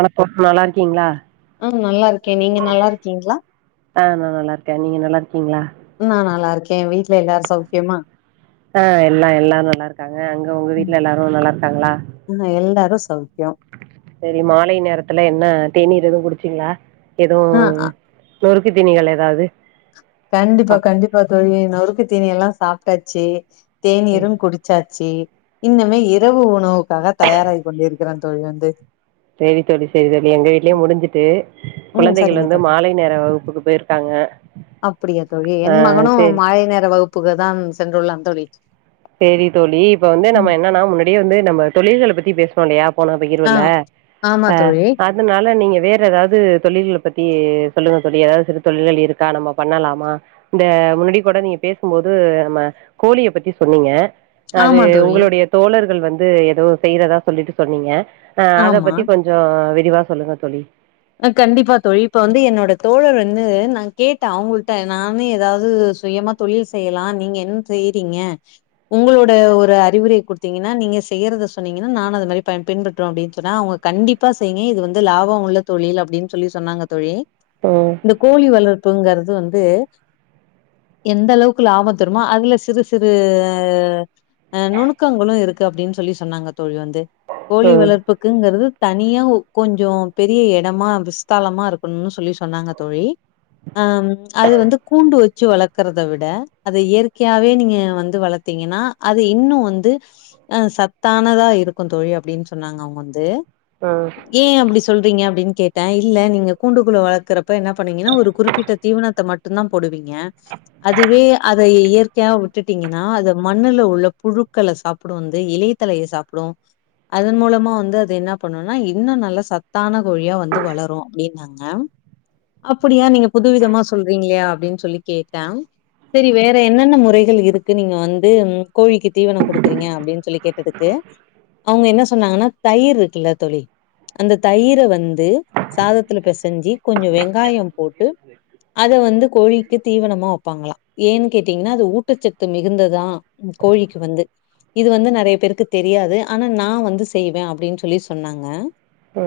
வணக்கோ நல்லா இருக்கீங்களா ம் நல்லா இருக்கே நீங்க நல்லா இருக்கீங்களா ஆ நா நல்லா இருக்கே நீங்க நல்லா இருக்கீங்களா நா நல்லா இருக்கே வீட்ல எல்லாரு சௌக்கியமா ஆ எல்லா எல்லாரு நல்லா இருக்காங்க அங்க உங்க ம். வீட்ல எல்லாரு நல்லா இருக்காங்களா ஆ எல்லாரு சௌக்கியம் சேரி மாலை நேரத்துல என்ன தேநீர் எதுவு குடிச்சீங்களா எதுவு ஆ அ நொறுக்கு தீணிகள் ஏதாவது கண்டிப்பா சாப் கண்டிப்பா தோழி நொறுக்கு தீணி எல்லா சாப்ட்டாச்சு தேநீரு குடிச் சாச்சு இன்னுமே இரவு உணவுக்காக தயாராகி கொண்டிருக்கிறோ தோழி வந்து சேரி தோழி சேரி தோழி எங்க வீடலயு ம் முடிஞ்சுட்டு ம். குழந்தைகள் சரிங்க வந்து தோழி மாலை நேர வகுப்புக்கு போயிருக்காங்க அப்டியா தோழி ஆ என் மகனு சரி மாழை நேர வகுப்புக்கு தான் சென்றுள்ளான் தோழி சேரி தோழி இப்ப வந்து நம்ம ம் என்னன்னா முன்னாடியே வந்து நம்ம தொழில்கள பத்தி பேஸ் தோழி அப்ப நா ஆ போயிருவேல ஆமா அ தோழி அது அதுனால நீங்க வேற ஏதாவது தொழில்கள பத்தி சொல்லுங்க தோழி ஏதாவது சிறு தொழில்கள் இருக்கா நம்ம பண்ணலாமா இந்த முன்னாடியே கூட நீங்க பேசும்போது நம்ம கோழிய பத்தி சொன்னீங்க அது ஆமா தோழி உங்களுடைய தோழர்கள் வந்து ஏதோ செய்றதா சொல்லிட்டு சொன்னீங்க ஆ அத ஆமா பத்தி கொஞ்சோ விரிவா சொல்லுங்க தோழி கண்டிப்பா தோழி இப்ப வந்து என்னோட தோழர் வந்து நான் கேட்டேன் அவங்கள்ட்ட நானே ஏதாவது சுயமா தொழில் செய்யலா நீங்க என்ன செய்றீங்க உங்களோட ஒரு அறிவுரைய குடுத்தீங்கன்னா நீங்க செய்யறதை சொன்னீங்கன்னா நான் அத மாரி பின்பற்றறோம் அப்டின்னு சொன்னா அவங்க கண்டிப்பா செய்ங்க இது வந்து லாபம் உள்ள தொழில் அப்டின்னு சொல்லி சொன்னாங்க தோழி ஆ இந்த கோழி வளர்ப்புங்கிறது வந்து எந்த அளவுக்கு லாபம் தருமோ அதுல சிறு சிறு நுணுக்கங்களும் இருக்கு அப்டின்னு சொல்லி சொன்னாங்க தோழி வந்து கோழி ம் வளர்ப்புக்குங்கிறது தனியா கொஞ்சோ பெரிய இடமா விஸ்தாலமா இருக்கணும்னு சொல்லி சொன்னாங்க தோழி ஆ ம் அது வந்து கூண்டு வெ ச்சு வளர்க்கறத விட அத இயற்கையாவே நீங்க வந்து வளத்தீங்கன்னா அது இன்னு வந்து சத்தானதா இருக்கும் தோழி அப்டின்னு சொன்னாங்க அவங்க வந்து ஆ ஏன் அப்டி ச் சொல்றீங்க அப்டின்னு கேட்டேன் இல்ல நீங்க கூண்டு குள்ள வளர்க்கறப்ப என்ன பண்ணீங்கன்ன ஒரு குறிப்பிட்ட தீவனத்தை மட் டு்ம் தான் போடுவீங்க அதுவே அத இயற்கையா வுட்டுட்டீங்கன்னா அத மண்ணுல உள்ள புழுக்கள சாப் டு வந்து இலையத்தலையை சாப்டும் அதன் மூலமா வந்து அது என்ன பண்ணும்னா இன்னு நல்ல ச த்தான கோழியா வந்து வளரும் அப்டின்னாங்க அப்டியா நீங்க புதுவிதமா சொல்றீங்களே அப்டின்னு சொல்லி கேட்டன் செரி வேற என்னென்ன முறைகள் இருக்கு நீங்க வந்து கோழிக்கு தீவனம் கொடுக்குறீங்க அப்டின்னு சொல்லி கேட்டதுக்கு அவங்க என்ன சொன்னாங்கன்னா தயிர் இருக்குல்ல தோழி அந்த தயிர வந்து சாதத்துல பெசஞ்சு கொஞ்ச வெங்காயம் போட்டு அத வந்து கோழிக்கு தீவனமா வெப்பாங்களா ஏன் கேட்டீங்கன்னா அது ஊட்டச்சத்து மிகுந்ததான் கோழிக்கு வந்து இது வந்து நெறைய பேருக்கு தெரியாது ஆனா நான் வந்து செய்வேன் அப்டின்னு சொல்லி சொன்னாங்க ஆ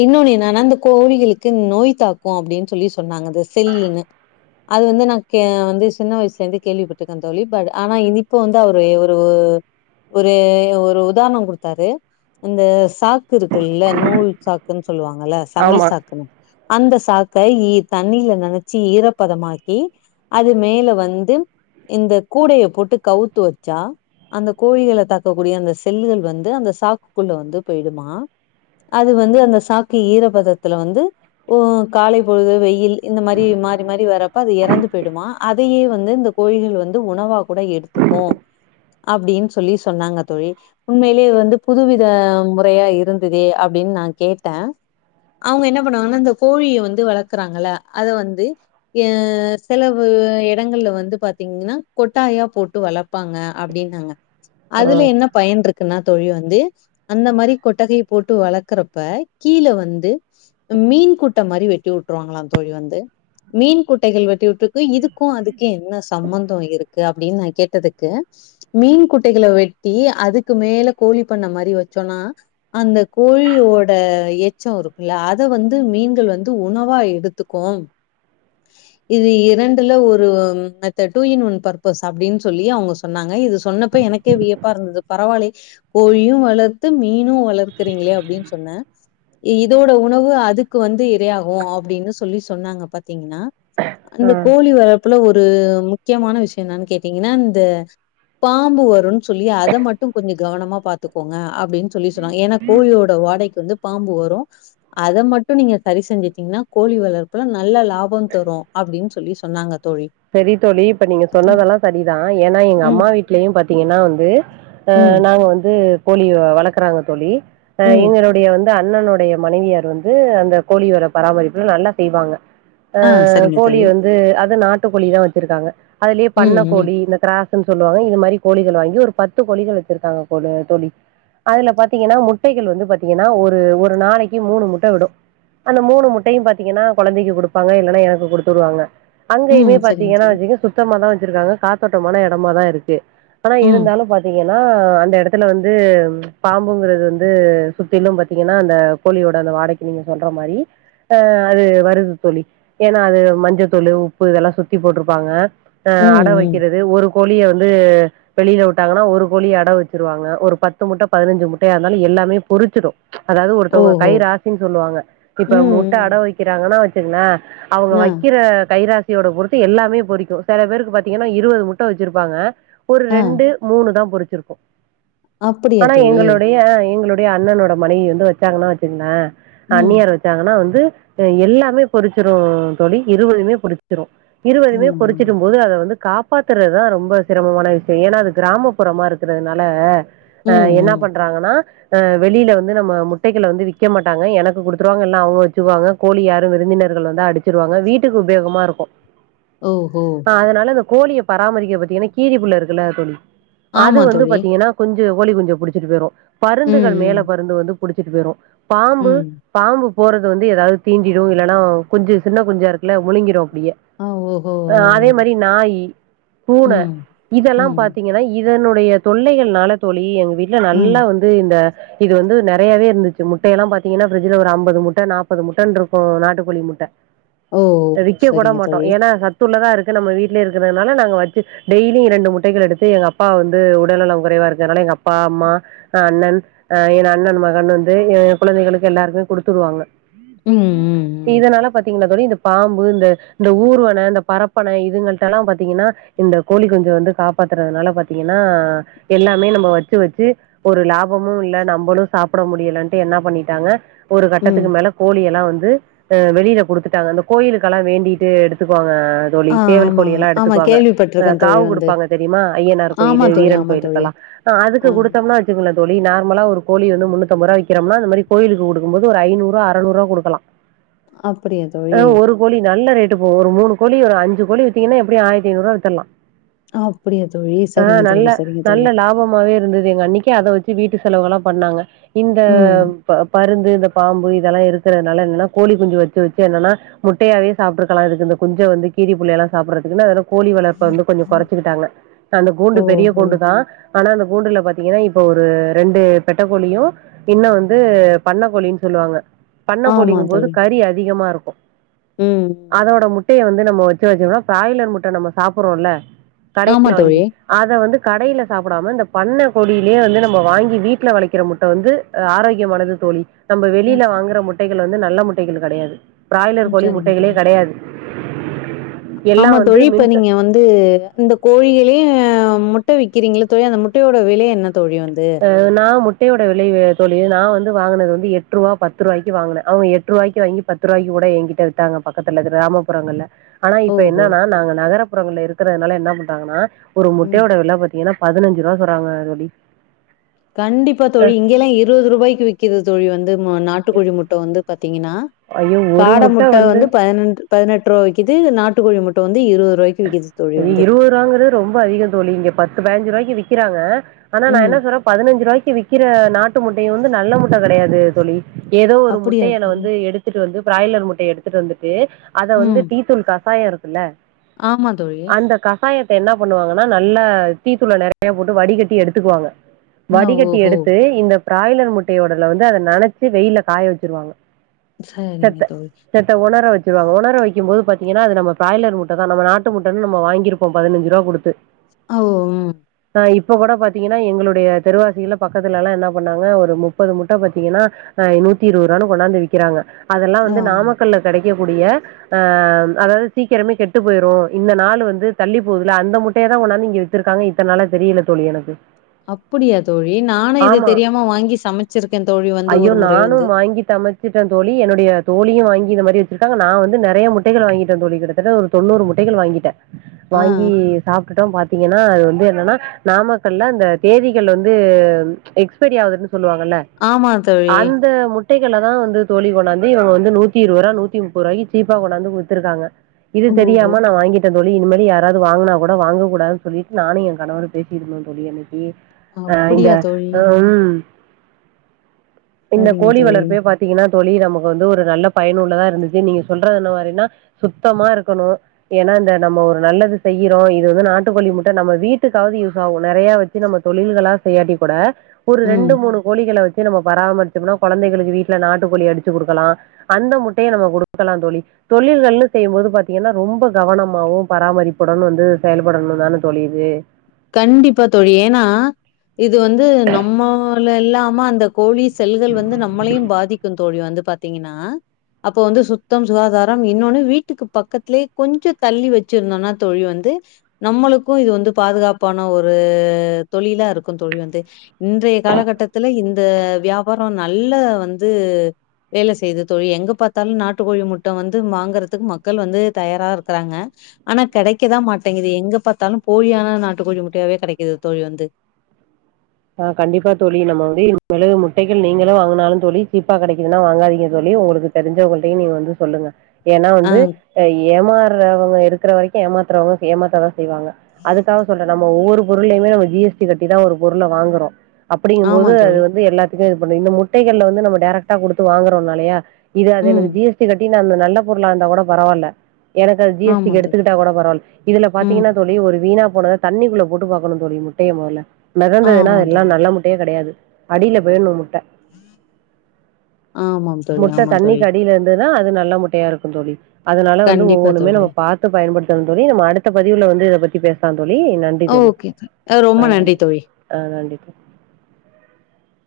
இன்னொன்னு என்னான அந்த கோவழிகளுக்கு நோய் தாக்கும் அப்டின்னு சொல்லி சொன்னாங்க அது செல்லினு அது வந்து நான் வந்து சின்ன வயசுல இருந்து கேள்விப்பட்டிருக்கேன் தோழி பட் ஆனா இனிப்ப வந் த அவரு ஒரு ஒரு ஒரு உதாரணம் கொடுத்தாரு அந்த சாக்கு இருக் இல்ல நூல் சாக்குன்னு சொல்லுவாங்கல்ல சன்னல் ஆமா சாக்குன்னு அந்த சாக்க தண்ணில நெனைச்சி ஈரப் பதமாக்கி அது மேல வந்து இந்த கூடைய போட்டு கவுத்து வெச்சா அந்த கோயழிகள தாக்கக்கூடிய அந்த செல்லுகள் வந்து அந்த சாக்குக்குள்ள வந்து போயி்டமா அது வந்து அந்த சாக்கு ஈரபதத்துல வந்து ஓ காலை பொழுது வெயில் இந்த மாரி மாரி மாரி வர்ப்ப அது இறந்து போயி்டுமா அதையே வந்து இந்த கோயில்கள் வந்து உணவா கூட எடுத்துபோ அப்டின்னு சொல்லி சொன்னாங்க தோழி உண்மையிலயே வந்து புதுவித முறையா இருந் இதுவே அப்டின்னு நான் கேட்டேன் அவங்க என்ன பண்ணுவாங்கன்னா இந்தந்த கோழிய வந்து வளக்குறாங்கல்ல அத வந்து செலவு இடங்கள்ல வந்து பாத்தீங்கன்னா கொட்டாயா போட்டு வளர்ப்பாங்க அப்டின்னாங்க [inaudible] அதுல என்ன பயன் இருக்குன்னா தோழி வந்து அந்த மாரி கொட்டகை போட்டு வளக்குறப்ப கீழ வந்து மீன் கூட்டம் மாரி வெட்டி விட்டுருவாங்களா தோழி வந்து மீன் குட்டைகள் வெட்டி விட்டுருக்கு இதுக்கு அதுக்கு என்ன சம்பந்தோ இருக்கு அப்டின்னு நா கேட்டதுக்கு மீன் குட்டைகளை வெட்டி அதுக்கு மேல கோழி பண்ண மாரி வச்சோன்னா அந்த கோழியோட எச்சொ இருக்குல்ல அத வந்து மீன்கள் வந்து உணவா எடுத்துக்கும் [inaudible] இது இரண்டுல ஒரு method two in one purpose அப்டின்னு சொல்லி அவுங்க சொன்னாங்க இது சொன்னப்ப எனக் கே வியப்பா இருந்தது பரவாயில்யே கோழியு வளர்த்து மீனும் வளர்க்குறீங்களே அப்டின்னு சொன்னே இதோட உணவு அதுக்கு வந்து இரையாகு அப்டின்னு சொல்லி சொன்னாங்க பாத்தீங்கன்னா அந்த ஆ கோழி வளர்ப்புல ஒரு முக்கியமான விஷய என்னான்னு கேட்டீங்கன்னா இந்த பாம்பு வருன்னு சொல்லி அத மட்டு கொஞ்ச கவனமா பாத்துக்கோங்க அப்டின்னு சொல்லி சொன்னாங்க எனக்கு கோழியோட வாடைக்கு வந்து பாம்பு வரு அத மட்டு நீங்க சரி செஞ்சுட்டீங்கன்னா கோழி வளர்ப்புல நல்ல லாபத்தரு அப்டின்னு சொல்லி சொன்னாங்க தோழி சரி தோழி இப்ப நீங்க ம், சொன்னதெல்லா சரிதா ஏன்னா எங்க ம், அம்மா வீட்லயு பாத்தீங்கன்னா வந்து அ ம், நாங்க வந்து கோலிய வளக்கறாங்க தோழி ம். [unintelligible] வந்து அண்ணனுடைய மனைவியார் வந்து அந்த கோழி வர பராமரிப்புல நல்லா செய்வாங்க ஆ சரிங்க கோழி தோழி. வந்து அது நாட்டுக்கோழி தா வச்சிருக்காங்க அதுலயே ம், பண்ண ம், கோழி இந்த கிராஸ் சொல்லுவாங்க இது மாரி கோழிகள் வாங்கி ஒரு பத்து கோழிகள் வச்சிருக்காங்க கோழ தோழி அதுல பாத்தீங்கன்னா முட்டைகள் வந்து பாத்தீங்கன்னா ஒரு ஒரு நாளைக்கு மூணு முட்ட விடு அந்த மூணு முட்டையு பாத்தீங்கன்னா கொழந்தைக்கு கொடுப்பாங்க இல்ன்னா எனக்கு குடுத்துடுவாங்க ம். அங்கயுமே சரிங்க பாத்தீங்கன்னா தோழி. வச்சுக்க சுத்தமா தா வச்சிருக்காங்க காத்தோட்டமான எடமா தா இருக்கு ஆனா ம், இருந்தாலு பாத்து பாத்தீங்கன்னா அந்த எடத்துல வந்து பாம்புங்கிறது வந்து சுத்திலு பாத்தீங்கன்னா அந்த கோழியோட அந்த வாடைக்கு நீங்க சொல்ற மாரி ஆ அது வருதுத்தோழி ஏன்னா அது மஞ்சத்தூலு உப்பு இதெல்லா சுத்தி போட்டிருப்பாங்க ம், அட ம். வைக்குறது ஒரு கோழிய வந்து வெளியில விட்டாங்கன்னா ஒரு கோழிய அட வச்சிருவாங்க ஒரு பத்து முட்ட பதினஞ்சு முட்டையா இருந்தாலு எல்லாமே பொரிச்சிடு அதாவது ஒருத்தவங்க ஓஹோ! கை ராசின்னு சொல்லுவாங்க இப்ப ம், முட்ட அட ம். வைக்கிறாங்கன்னா வச்சுங்ககே அவங்க ஆ, வைக்கிற கைராசியோட பொருத் து எல்லாமே பொறிக்கு சில பேருக்கு பாத்தீங்கன்னா இருபது முட்ட வச்சிருப்பாங்க ஒரு ஆ. ரெண்டு மூணு தா பொரிச்சிருக்கு அப்படியா ஆனா தோழி? எங்களுடைய அ எங்களுடைய அண்ணனோட மனைவி வந்து வச்சாங்கன்னா வச்சுங்களே ம், அன்னியார் வச்சு வச்சாங்கன்னா வந்து எல்லாமே பொரிச்சிடு தோழி இருபதுமே பொடிச்சிடு ம், இருபதுமே ம். பொறிச்சிடும் போது அத வந்து காப் காப்பாத்துறது தா ரொம்ப சிரமமான விஷய ஏன்னா அது கிராமப்புறமா இருக்கிறதுனால அ ம், என்ன ம். பண்றாங்கன்னா அ வெளியில வந்து நம்ம முட்டைகளை வந்து விக்க மாட்டாங்க எனக்கு குடுத்துருவாங்க இல்லா அவுங்க வச்சுக்குவாங்க கோழி யாரு விருந்தினர்கள் வந்து அடிச்சிருவாங்க வீட்டுக்கு உபயோகமா இருக்கு ஓ ஹோ அதனால அந்த கோழிய பராமரிக்க பத்திங்கன்னா கீரி புள்ள இருக்குல்ல தோழி அது ஆமா வந்து தோழி. பாத்தீங்கன்னா குஞ்சு கோழி குஞ்சு புடிச்சிட்டு போயிரு பருந்துகள் மேல ம், பருந்து வந்து புடிச்சிட்டு போயிரு ம், பாம்பு ம். பாம்பு போறது வந்து ஏதாவது தீண்டிடு இல்லன்னா குஞ்சு சின்ன குஞ்சா இருக்குல்ல முழுங்கிடு அப்டியே ஓ ஓ அதே மாரி நாயி பூன ம், இதெல்லா ம், பாத்தீ இதனுடைய தொல்லைகள்னால தோழி எங்க வீட்ல ம். நல்லா வந்து இந்த இது வந்து நெறையாவே இருந்துச்சு முட்டையல்லா பாத்தீங்கன்னா பிர்ஜ்ட்ல ஒரு அம்பது முட்ட நாப்பது முட்ட இருக்கு நாட்டுக்கோழி முட்ட ஓ! அத விக்க கூட சரிங்க மாட்டோ தோழி. ஏன்னா சத்துள்ளதா இருக்கு நம்ம வீட்லயே இருக்கறதுனால நாங்க வச்சு டெய்லியு ரெண்டு முட்டைகள எடுத்து எங்க அப் பா வந்து உடல்நலம் குறைவா இருக்கதுனால எங்க அப்பா அம்மா அண்ணன் ஆ என் அண்ணன் மகன் வந்து ஏ குழந்தைகளுக்கு எல்லாருமே குடுத்துடுவாங்க ம், ம், இதனால பாத்தீங்கன்னா தோழி இந்த பாம்பு இந்த இந்த ஊர்வன இந்த பரப்பன இதுங்கள்டல்லா பாத்தீங்கன்னா இந்த கோழி குஞ்ச வந்து காப்பாத்துறதுனால பாத்தீங்கன்னா எல்லாமே நம்ம வச்சி வச்சி ஒரு லாபமு இல்ல நம்மளு சாப்ட முடியலன்டு என்ன பண்ணிட்டாங்க ஒரு ம், ம். கட்டத்துக்கு மேல கோழி எல்லா வந்து ஆ வெளில குடுத்துட்டாங்க அந்த கோயிலுக்கு எல்லா வேண்டி தே எடுத்துக்கோங்க தோழி ஆ, சேவல் ஆமா, கோழி எல்லா ஆமா. எடுத்துக்குவாங்க ஆ கேள்விப்பட்டுருக்கேன் தோழி காவு வந்து. குடுப்பாங்க தெரியுமா அய்யனார் ஆமா கோயிலு தோழி, வீரன் ஆமா தோழி. கோயிலுக்கெல்லா ஆ அதுக்கு குடுத்தம்னா வச்சுக்கோங்களே தோழி நார்மல ஒரு கோழி வந்து முன்னத்தம்பது ரூவா விக்கிறம்னா அந்த மாரி கோயிலுக்கு குடுக்கும் போது ஒரு ஐநூறு அரநூறுவா குடுக்கலா அப்டியா ஆ தோழி ஒரு கோழி நல்ல ரேட்டு போவு ஒரு மூணு கோழி ஒரு அஞ்சி கோழி வித்தீங்கன்னா எப்டி ஆயரத்தி ஐநூவா வித்தர்லா அப்டியா தோழி சரிங்க தோழி சரிங்க தோழி போமாவே இருந்தது எங்க அண்ணிக்கி அத வச்சி வீட்டு செலவு எல்லா பண்ணாங்க இந்த ம். பருந்து இந்த பாம்பு இதெல்லா இருக்கறதுனால என்னன்னா கோழி குஞ்சு வச்சு வச்சு என்னன்னா முட்டையாவே சாப்ட்ருக் கலா இதுக்கு இந்த குஞ்ச வந்து கிரீ புள்ள எல்லா சாப்ட்றதுக்கு நா வேணா கோழி வளர்ப்ப வந்து கொஞ்சோ கொறச்சிகிட்டாங்க அந்த கூண்டு பெரிய ஓஹோ! கூண்டு தா ஆனா அந்த கூண்டுல பாத்தீங்கன்னா இப்ப ஒரு ரெண்டு பெட்டக்கோழியு இன்னோ வந்து பண்ணக்கோழின் சொல்லுவாங்க பண்ண ஆமா கோழிங்கம் போது தோழி. கறி அதிகமா இருக்கு ம், அதோட ம். முட்டைய வந்து நம்ம வச்சு வச்சோம்னா பிராய்லர் முட்டை நம்ம சாப்ட்றோல்ல ஆமா கடேல வாங்கி தோழி. அத வந்து கடேல சாப்டாம இந்த பண்ண கோழிலயே வந்து நம்ம வாங்கி வீட்ல வளைக்கிற முட்ட வந்து ஆரோக்கியமானது தோழி நம்ம ம், வெளில ச வாங்குற முட்டைகள் வந்து நல்ல முட்டைகள் கெடையாது பிராய்லர் ம், கோழி சரிங்க முட்டைகளே தோழி. கெடையாது எல்லா ஆமா வந்து தோழி இப்ப மின்ச நீங்க வந்து இந்த கோழிகளே முட்ட விக்கிறீங்களே தோழி அந்த முட்டையோட விலை என்ன தோழி வந்து நா முட்டயோட விலை தோழி நா வந்து வாங்கினது வந்து எட்டு ரூவா பத்து ரூவாக்கு வாங்கினே அவுங்க எட்டு ரூபாக்கு வாங்கி பத்து ருவாக்கி கூட எங்கிட்ட வித்தாங்க பக்கத்துல கிராமப்புறங்கள்ல ஆனா இப்ப ஓஹோ! என்னன்னா நாங்க நகரபுறங்கள்ல இருக்கறதுனால என்ன பண்றாங்கன்னா ஒரு ம். முட்டையோட வெல பாத்தீங்கன்னா பதினஞ்சி ரூவா சொர்றாங்க தோழி கண்டிப்பா தோழி அஹ் இங்கெல்லா இருவது ரூவாய்க்கு விக்கிது தோழி வந்து நாட்டுக்கோழி முட்டை வந்து பத்திங்கன்னா காட முட்ட வந்து பதினென் பதினெட்டு ரூவா விக்கிது நாட்டுக்கோழி முட்டை வந்து இருபது ரூபாய்க்கி தோழி இருவது ரூவாங்கறது ரொம்ப அதிகோ தோழி இங்க பத்து பதினஞ்சி ரூவாய்க்கு விக்கிறாங்க ஆனா நா ம். என்ன சொல்றே பதினஞ்சு ரூவாய்க்கி விக்கிற நாட்டு முட்டையு வந்து நல்ல முட்ட கெடையாது தோழி ஏதோ ஒரு அப்படியா முட்டைகள தோழி? வந்து எடுத்துட்டு வந்து பிராய்லர் முட்டைய எடுத்துட்டு வந்துட்டு அத வந்து ம். டீ தூள் கசாயோ இருக்குல்ல ஆமா தோழி அந்த கசாயத்தை என்ன பண்ணுவாங்கன்னா நல்லா டீதூள்ல நெறையா போட்டு வடிகட்டி எடுத்துக்குவாங்க அ வடிகட்டி ஓஹோ! எடுத்து இந்த பிராய்லர் முட்டையோடல வந்து அத நனச்சி வெயில்ல காய வச்சிருவாங்க சரிங்க தோழி உணர வச்சிருவங்க உணர வைக்கும் போது பாத்தீங்கன்னா அது நம்ம பிராய்லர் முட்ட தா நம நாட் நாட்டு முட்டன்னு நம்ம வாங்கிருப்போ பதினஞ்சி ரூபா குடுத்து ஓ ம் இதோ இப்ப கூட பாத்தீங்கன்னா எங்களுடைய தெருவாசிகல்லா பக்கத்துல எல்லா என்னா பண்ணாங்க ஒரு முப்பது முட்ட பாத்தீங்கன்னா ஆ நூத்தி இருவது ரூபான்னு கொண்டாந்து வித் க்கிறாங்க அதெல்லா வந்து ஆமா. நாமக்கல்ல கெடைக்கக்கூடிய அ அதாவது சீக்கிரமே கெட்டு போயிரு இந்த நாளு வந்து தள்ளி போதுல அந்த முட்டய தா கொன்னாந்து இங்க வித்துருக்காங்க இத்தன் நாள தெரியல தோழி எனக்கு அப்புடியா தோழி நானு இது ஆமா தெரியாம வாங்கி சமச்சிருக்கே தோழி வந்து ஐயோ ஒரு முறை நானு வந்து வாங்கி சமச் சிட்டே தோழி என்னுடைய தோழியு வாங்கி இது மாரி வெச்சிருக்காங்க நா வந்து நெறைய முட்டைகள் வாங்கிட்டே தோழி கிட்டத்தட்ட ஒரு தொண்ணூறு முட் முட்டைகள் வாங்கிட்ட ஆ, வாங்கி ஆ. சாப்டுட்டே பாத்தீங்கன்னா அது வந்து என்னன்னா நாமக்கல்ல அந்த தேதிகள் வந்து எக்ஸ்பைரி ஆனதுன்னு சொல்லுவாங்கல்ல ஆமா தோழி. அந்த முட் முட்டைகள தா வந்து தோழி கொனாந்து இவங்க வந்து நூத்தி இருவது ரூபா நூத்தி முப்பதுரூபாய்க்கு சீப்பா கொனாந்து குடுத்துருக்காங்க இது தெரியாம ஓஹோ! வாங்கிட்ட தோழி இனிமே யாராது வாங்கினா கூட வாங்கக்க கூடா சொல்லிட்டு நானு என் கணவரு பேசி இருந்தோ தோழி இனி அ இந்த அப்படியா தோழி? அ ம் இந்த சரிங்க கோழி தோழி. வளர்ப்பே பாத் பாத்தீங்கன்னா தோழி நமக்கு வந்து ஒரு நல்ல பயனுள்ளதா இருந்துச்சி நீங்க சொல்றது என்ன மாரினா சுத்தமா இருக்கணு ஏன்னா இந்த நம்ம ஒரு நல்லது செய்யிறோ இது வந்து நாட்டுக்கோழி முட்ட நம்ம வீட்டுக்காவது யூஸ் ஆகு நெறைய வச் நம்ம தொழில்களா செய்யாட்டி கூட ஒரு ம். ரெண்டு மூணு கோழிகள வெச்சி நம்ம பராமரிச்சோனா கொழந்தைகளுக்கு வீட்ல நாட்டு கோழி அடிச்சி குடுக்கலா அந்த முட்டைய நம்ம குடுக்கலா தோழி தொழில்கள்னு செய்யும்போது பாத்தீங்கன்னா ரொம்ப கவனமாவு பராமரிப்புடன் வந்து செயல்படனு தானே தோழி இது கண்டிப்பா தோழி ஏன்னா இது வந்து நம்மல் இல்லாம அந்த கோழி செல்கள் வந்து நம்மளையும் பாதிக்கும் தோழி வந்து பாத்தீங்கன்னா அப்போ வந்து சுத்தம் சுகாதாரம் இன்னொன்னு வீட்டுக்கு பக்கத்துலேயே கொஞ்சோ தள்ளி வெச்சிருந்தோம்னா தோழி வந்து நம்மளுக்கு இது வந்து பாதுகாப் ப்பான ஒரு தொழிலா இருக்கு தோழி வந்து இன்றைய காலகட்டத்தில இந்த வியா பாரோ நல்ல வந்து வேல செய்து தோழி எங்க பாத்தாலு நாட்டுக்கோழி முட்ட வந்து வாங்குறதுக்கு மக்கள் வந்து தயாரா இருக்றாங்க ஆனா கெடைக்கதா மாட்டேங்கிது எங்க பாத்தாலு போலியான நாட்டுக்கோழி முட்டையாவே கெடைக்குது தோழி வந்து ஆ கண்டிப்பா தோழி நம்ம வந்து இனிமேலு முட்டைகள் நீங்களும் வாங்குனாலு தோழி சீப்பா கெடைக்குதுன்னா வாங்காதீங்க தோழி உங்களுக்கு தெரிஞ்சவங்கள்டையு நீங்க வந்து சொல்லுங்க ஏன்னா ஆ வந்து ஏமாற்றவங்க இருக்கற வரைக்கு ஏமாத்துறவங்க ஏமாத்ததா செய் செய்வாங்க அதுக்காக சொல்ற நம்ம ஒவ்வொரு பொருளலையுமே நம்ம ஜி எஸ் டி கட்டிதா ஒரு பொருள வாங்குறோ ஆமா அப்டிங்கும்போது அது தோழி வந்து எல்லாத்துக்கு இது பண்ணும் இந்த முட்டைகள்ல வந்து நம்ம டேரெக்டா குடுத்து வாங்குறோநாலையா இது அது ம் எனக்கு ஜி எஸ் டி கட்டி அந்த நல்ல பொருளா இருந்தா கூட பரவால்ல எனக்கு அது ஜி எஸ் டி ஆமா க்கு தோழி எடுத்துக்கிட்டா கூட பரவால்ல இதுல ம் பாத்தீங்கன்னா தோழி ஒரு வீணா போனத தண்ணிக்குள்ள போட்டு பாக்கனு தோழி முட்டைய மொதல மெதந்ததுன்னா ஆமா அதெல்லா தோழி நல்ல முட்டையே கெடையாது அடில போயிட்னு முட்ட ஆமாம் தோழி முட்ட ஆமா தோழி தண்ணிக்கு அடில இருந் ந்துனா அது நல்லா முட்டையா இருக்கு தோழி அதனால வந்து கண்டிப்பா ஒவ்வொன்னுமே தோழி நம்ம பாத்து த்து பயன்டுத்தனு தோழி நம்ம அடுத்த பதிவுல வந்து இத பத்தி பேசலா தோழி நன்றி அ தோழி ஓகே தோழி ரொம்ப நன்றி தோழி ஆ நன்றி தோழி